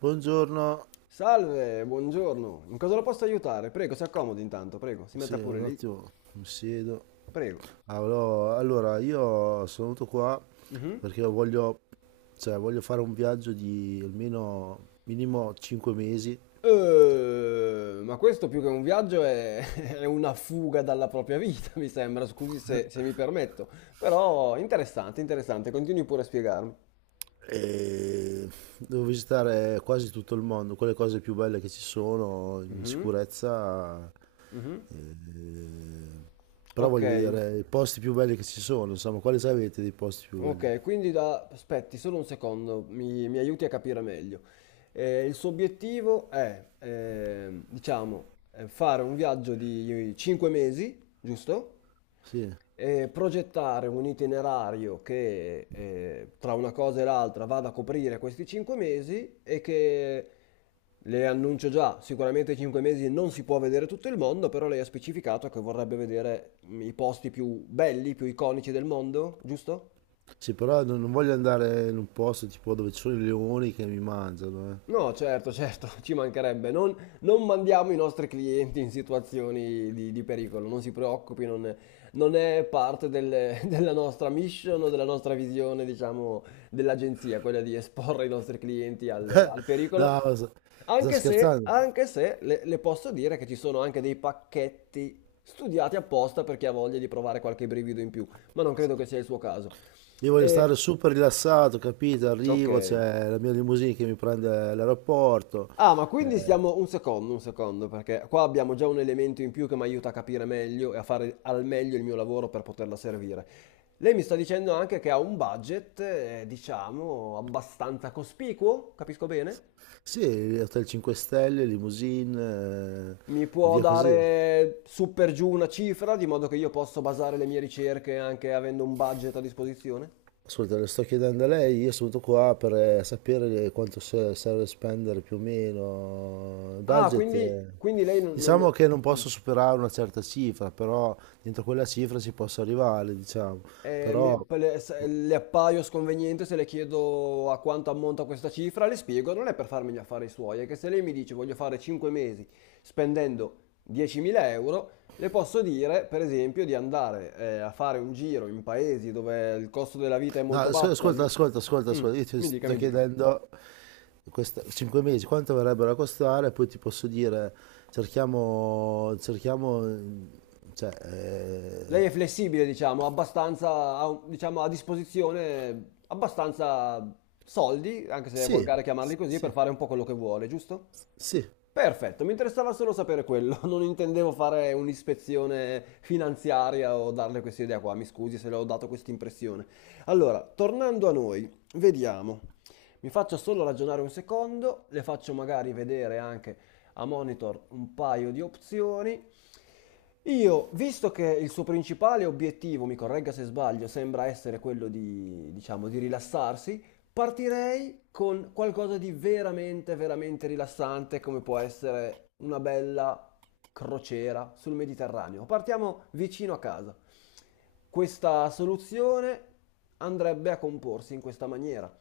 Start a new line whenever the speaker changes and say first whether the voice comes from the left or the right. right: Buongiorno,
left: Salve, buongiorno. In cosa la posso aiutare? Prego, si accomodi intanto, prego. Si
right: sì,
left: metta pure
right: un
left: lì.
right: attimo mi siedo.
left: Prego.
right: Allora, io sono venuto qua
left: Mhm.
right: perché voglio fare un viaggio di almeno minimo 5 mesi
left: Ma questo più che un viaggio è, è una fuga dalla propria vita, mi sembra. Scusi se mi permetto. Però interessante, interessante. Continui pure a spiegarmi.
right: e devo visitare quasi tutto il mondo, quelle cose più belle che ci sono in
left: Mhm,
right: sicurezza.
left: mhm.
right: eh, Però
left: Ok.
right: voglio vedere i posti più belli che ci sono, insomma, quali sapete dei posti più belli?
left: Ok, quindi aspetti solo un secondo, mi aiuti a capire meglio. Il suo obiettivo è, diciamo, fare un viaggio di 5 mesi, giusto?
right: Sì.
left: E progettare un itinerario che tra una cosa e l'altra vada a coprire questi 5 mesi e che le annuncio già, sicuramente 5 mesi non si può vedere tutto il mondo, però lei ha specificato che vorrebbe vedere i posti più belli, più iconici del mondo, giusto?
right: Sì, però non voglio andare in un posto tipo dove ci sono i leoni che mi mangiano, eh.
left: No, certo, certo, ci mancherebbe. Non mandiamo i nostri clienti in situazioni di pericolo, non si preoccupi, non è parte della nostra mission o della nostra visione, diciamo, dell'agenzia, quella di esporre i nostri clienti al pericolo.
right: No, sta
left: Anche se,
right: scherzando.
left: anche se le posso dire che ci sono anche dei pacchetti studiati apposta per chi ha voglia di provare qualche brivido in più, ma non credo che sia il suo caso.
right: Io voglio
left: Eh,
right: stare super rilassato, capito?
left: ok.
right: Arrivo, c'è la mia limousine che mi prende all'aeroporto.
left: Ah, ma quindi
right: Eh,
left: stiamo un secondo, perché qua abbiamo già un elemento in più che mi aiuta a capire meglio e a fare al meglio il mio lavoro per poterla servire. Lei mi sta dicendo anche che ha un budget, diciamo, abbastanza cospicuo, capisco bene?
right: sì, Hotel 5 Stelle, limousine,
left: Mi può
right: via così.
left: dare su per giù una cifra, di modo che io posso basare le mie ricerche anche avendo un budget a disposizione?
right: Ascolta, le sto chiedendo a lei, io sono venuto qua per sapere quanto serve spendere più o meno il
left: Ah,
right: budget.
left: quindi, quindi lei non...
right: Diciamo
left: non...
right: che non
left: Mm.
right: posso superare una certa cifra, però dentro quella cifra si possa arrivare, diciamo. Però,
left: Poi le appaio sconveniente se le chiedo a quanto ammonta questa cifra, le spiego, non è per farmi gli affari suoi, è che se lei mi dice voglio fare 5 mesi spendendo 10.000 euro, le posso dire, per esempio, di andare a fare un giro in paesi dove il costo della vita è
right: no,
left: molto basso.
right: ascolta,
left: Mm,
right: io ti
left: Mi dica,
right: sto
left: mi dica.
right: chiedendo questa, 5 mesi quanto verrebbero a costare, poi ti posso dire, cerchiamo, cioè, eh,
left: Lei è flessibile, diciamo, abbastanza, diciamo, a disposizione abbastanza soldi, anche se è
right: sì,
left: volgare chiamarli così, per
right: sì.
left: fare un po' quello che vuole, giusto?
right: Sì,
left: Perfetto, mi interessava solo sapere quello, non intendevo fare un'ispezione finanziaria o darle questa idea qua, mi scusi se le ho dato questa impressione. Allora, tornando a noi, vediamo, mi faccio solo ragionare un secondo, le faccio magari vedere anche a monitor un paio di opzioni io, visto che il suo principale obiettivo, mi corregga se sbaglio, sembra essere quello di, diciamo, di rilassarsi, partirei con qualcosa di veramente, veramente rilassante, come può essere una bella crociera sul Mediterraneo. Partiamo vicino a casa. Questa soluzione andrebbe a comporsi in questa maniera.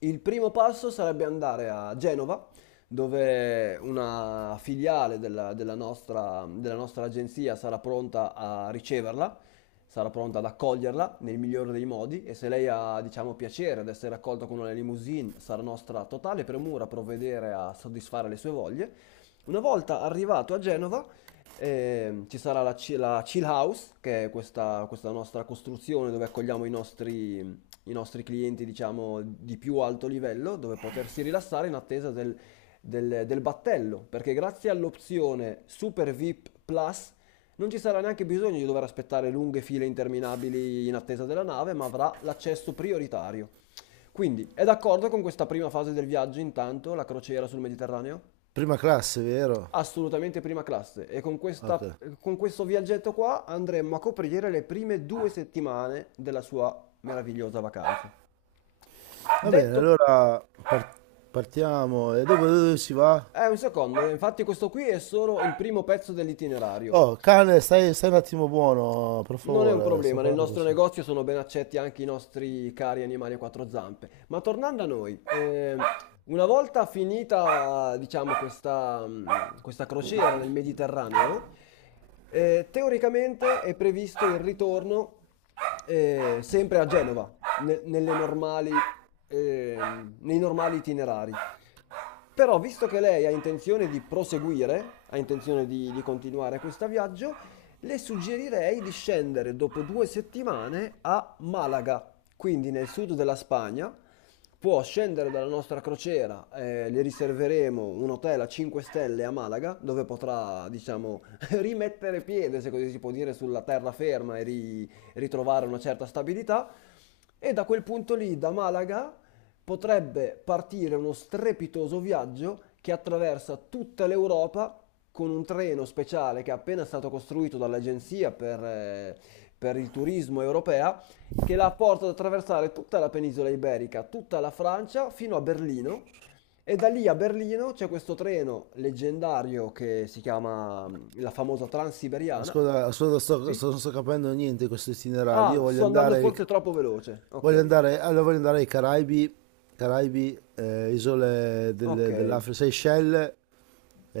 left: Il primo passo sarebbe andare a Genova, dove una filiale della nostra agenzia sarà pronta a riceverla, sarà pronta ad accoglierla nel migliore dei modi e se lei ha, diciamo, piacere ad essere accolta con una limousine, sarà nostra totale premura provvedere a soddisfare le sue voglie. Una volta arrivato a Genova, ci sarà la Chill House, che è questa nostra costruzione dove accogliamo i nostri clienti, diciamo, di più alto livello, dove potersi rilassare in attesa del battello, perché grazie all'opzione Super VIP Plus non ci sarà neanche bisogno di dover aspettare lunghe file interminabili in attesa della nave, ma avrà l'accesso prioritario. Quindi, è d'accordo con questa prima fase del viaggio, intanto, la crociera sul Mediterraneo?
right: prima classe, vero?
left: Assolutamente prima classe e con
right: Ok.
left: con questo viaggetto qua andremo a coprire le prime 2 settimane della sua meravigliosa vacanza.
right: Va bene,
left: Detto,
right: allora partiamo. E dopo dove si va?
left: un secondo, infatti questo qui è solo il primo pezzo dell'itinerario.
right: Oh, cane, stai un attimo buono, per
left: Non è un
right: favore. Sto
left: problema, nel
right: parlando con...
left: nostro negozio sono ben accetti anche i nostri cari animali a quattro zampe. Ma tornando a noi, una volta finita, diciamo, questa, questa crociera nel Mediterraneo, teoricamente è previsto il ritorno sempre a Genova, nei normali itinerari. Però, visto che lei ha intenzione di proseguire, ha intenzione di continuare questo viaggio, le suggerirei di scendere dopo 2 settimane a Malaga, quindi nel sud della Spagna. Può scendere dalla nostra crociera, le riserveremo un hotel a 5 stelle a Malaga, dove potrà, diciamo, rimettere piede, se così si può dire, sulla terraferma e ritrovare una certa stabilità. E da quel punto lì, da Malaga, potrebbe partire uno strepitoso viaggio che attraversa tutta l'Europa con un treno speciale che è appena stato costruito dall'Agenzia per il turismo europea, che la porta ad attraversare tutta la penisola iberica, tutta la Francia, fino a Berlino. E da lì a Berlino c'è questo treno leggendario che si chiama la famosa Transiberiana.
right: Ascolta, ascolta,
left: Sì?
right: non sto capendo niente di questo itinerario. Io
left: Ah,
right: voglio
left: sto andando
right: andare...
left: forse troppo veloce.
right: Voglio
left: Ok,
right: andare, allora voglio andare ai Caraibi, Caraibi, isole
left: ok.
right: dell'Africa, Seychelles,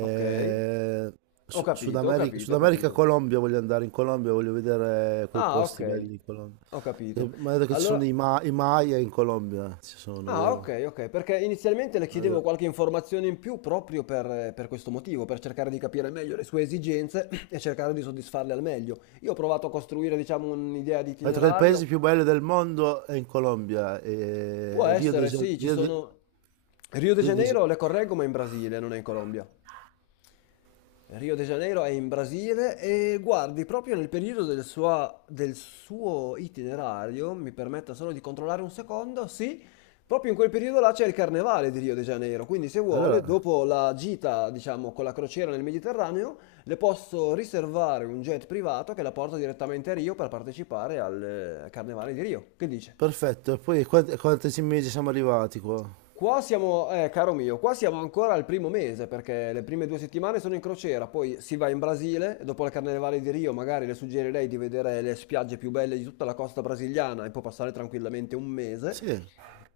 left: Ok, ho
right: Sud
left: capito, ho
right: America,
left: capito, ho capito.
right: Colombia, voglio andare in Colombia, voglio vedere quei
left: Ah, ok,
right: posti belli in Colombia.
left: ho capito.
right: Mi ha detto che ci sono
left: Allora,
right: I Maya in Colombia, ci sono,
left: ah,
right: vero?
left: ok, ok, perché inizialmente le
right: Mi ha
left: chiedevo
right: detto
left: qualche informazione in più proprio per questo motivo, per cercare di capire meglio le sue esigenze e cercare di soddisfarle al meglio. Io ho provato a costruire, diciamo, un'idea di
right: Mi ha detto che il paese
left: itinerario.
right: più bello del mondo è in Colombia,
left: Può
right: Rio de
left: essere,
right: Janeiro.
left: sì, ci sono... Rio de
right: Rio de Ja-
left: Janeiro, le correggo, ma in Brasile, non è in Colombia. Rio de Janeiro è in Brasile e guardi, proprio nel periodo del suo itinerario, mi permetta solo di controllare un secondo, sì, proprio in quel periodo là c'è il carnevale di Rio de Janeiro, quindi se vuole,
right: Allora,
left: dopo la gita, diciamo, con la crociera nel Mediterraneo, le posso riservare un jet privato che la porta direttamente a Rio per partecipare al carnevale di Rio. Che dice?
right: perfetto, e poi quanti mesi siamo arrivati qua?
left: Qua siamo, caro mio, qua siamo ancora al primo mese perché le prime due settimane sono in crociera, poi si va in Brasile e dopo la Carnevale di Rio magari le suggerirei di vedere le spiagge più belle di tutta la costa brasiliana e può passare tranquillamente un mese.
right: Sì.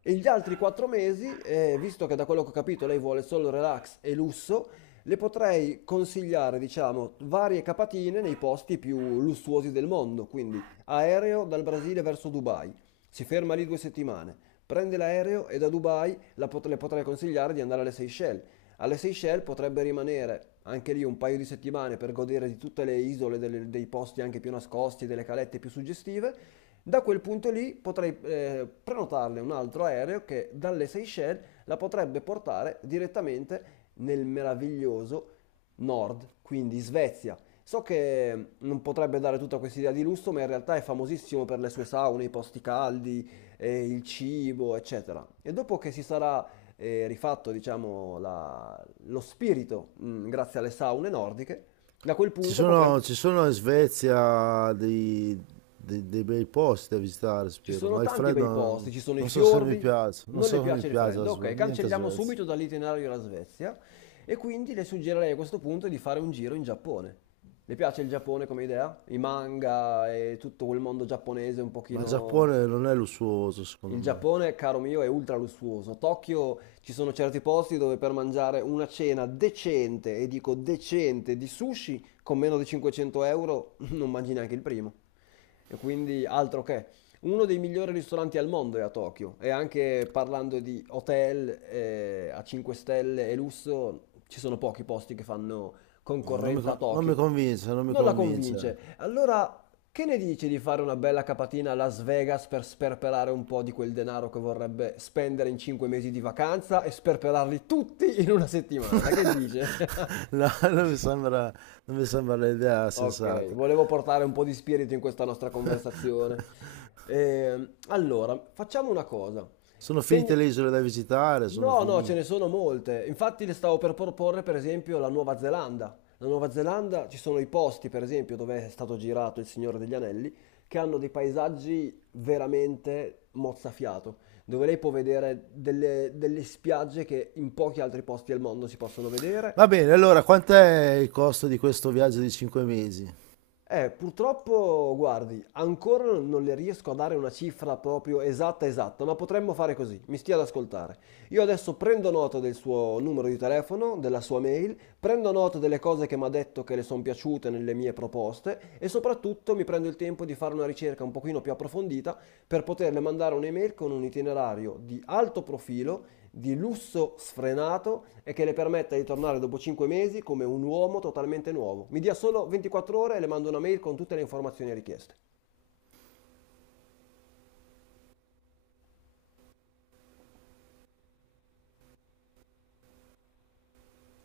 left: E gli altri 4 mesi, visto che da quello che ho capito lei vuole solo relax e lusso, le potrei consigliare, diciamo, varie capatine nei posti più lussuosi del mondo, quindi aereo dal Brasile verso Dubai, si ferma lì 2 settimane, prende l'aereo e da Dubai le potrei consigliare di andare alle Seychelles. Alle Seychelles potrebbe rimanere anche lì un paio di settimane per godere di tutte le isole, dei posti anche più nascosti, delle calette più suggestive. Da quel punto lì potrei prenotarle un altro aereo che dalle Seychelles la potrebbe portare direttamente nel meraviglioso nord, quindi Svezia. So che non potrebbe dare tutta questa idea di lusso, ma in realtà è famosissimo per le sue saune, i posti caldi, il cibo, eccetera. E dopo che si sarà rifatto, diciamo, lo spirito, grazie alle saune nordiche, da quel punto potremmo...
right: Ci sono in Svezia dei bei posti da visitare,
left: Ci
right: spero,
left: sono
right: ma il
left: tanti
right: freddo
left: bei posti,
right: non,
left: ci sono i
right: non so se mi
left: fiordi,
right: piace, non
left: non le
right: so se mi
left: piace il
right: piace la
left: freddo, ok,
right: Niente a
left: cancelliamo
right: Svezia.
left: subito dall'itinerario la Svezia e quindi le suggerirei a questo punto di fare un giro in Giappone. Le piace il Giappone come idea? I manga e tutto quel mondo giapponese un
right: Ma il
left: pochino.
right: Giappone non è lussuoso, secondo
left: Il
right: me.
left: Giappone, caro mio, è ultra lussuoso. Tokyo ci sono certi posti dove per mangiare una cena decente, e dico decente, di sushi con meno di 500 euro non mangi neanche il primo. E quindi altro che. Uno dei migliori ristoranti al mondo è a Tokyo. E anche parlando di hotel a 5 stelle e lusso, ci sono pochi posti che fanno concorrenza a
right: Non mi
left: Tokyo.
right: convince, non mi
left: Non la
right: convince.
left: convince. Allora che ne dici di fare una bella capatina a Las Vegas per sperperare un po' di quel denaro che vorrebbe spendere in 5 mesi di vacanza e sperperarli tutti in una settimana? Che dice?
right: No, non mi sembra l'idea
left: Ok,
right: sensata.
left: volevo portare un po' di spirito in questa nostra conversazione. Allora, facciamo una cosa.
right: Sono finite
left: Teni-
right: le isole da visitare, sono
left: No, no, ce ne
right: finite.
left: sono molte. Infatti le stavo per proporre, per esempio, la Nuova Zelanda. La Nuova Zelanda ci sono i posti, per esempio, dove è stato girato Il Signore degli Anelli, che hanno dei paesaggi veramente mozzafiato, dove lei può vedere delle spiagge che in pochi altri posti al mondo si possono
right: Va
left: vedere.
right: bene, allora, quant'è il costo di questo viaggio di 5 mesi?
left: Purtroppo, guardi, ancora non le riesco a dare una cifra proprio esatta esatta, ma potremmo fare così, mi stia ad ascoltare. Io adesso prendo nota del suo numero di telefono, della sua mail, prendo nota delle cose che mi ha detto che le sono piaciute nelle mie proposte e soprattutto mi prendo il tempo di fare una ricerca un pochino più approfondita per poterle mandare un'email con un itinerario di alto profilo di lusso sfrenato e che le permetta di tornare dopo 5 mesi come un uomo totalmente nuovo. Mi dia solo 24 ore e le mando una mail con tutte le informazioni richieste.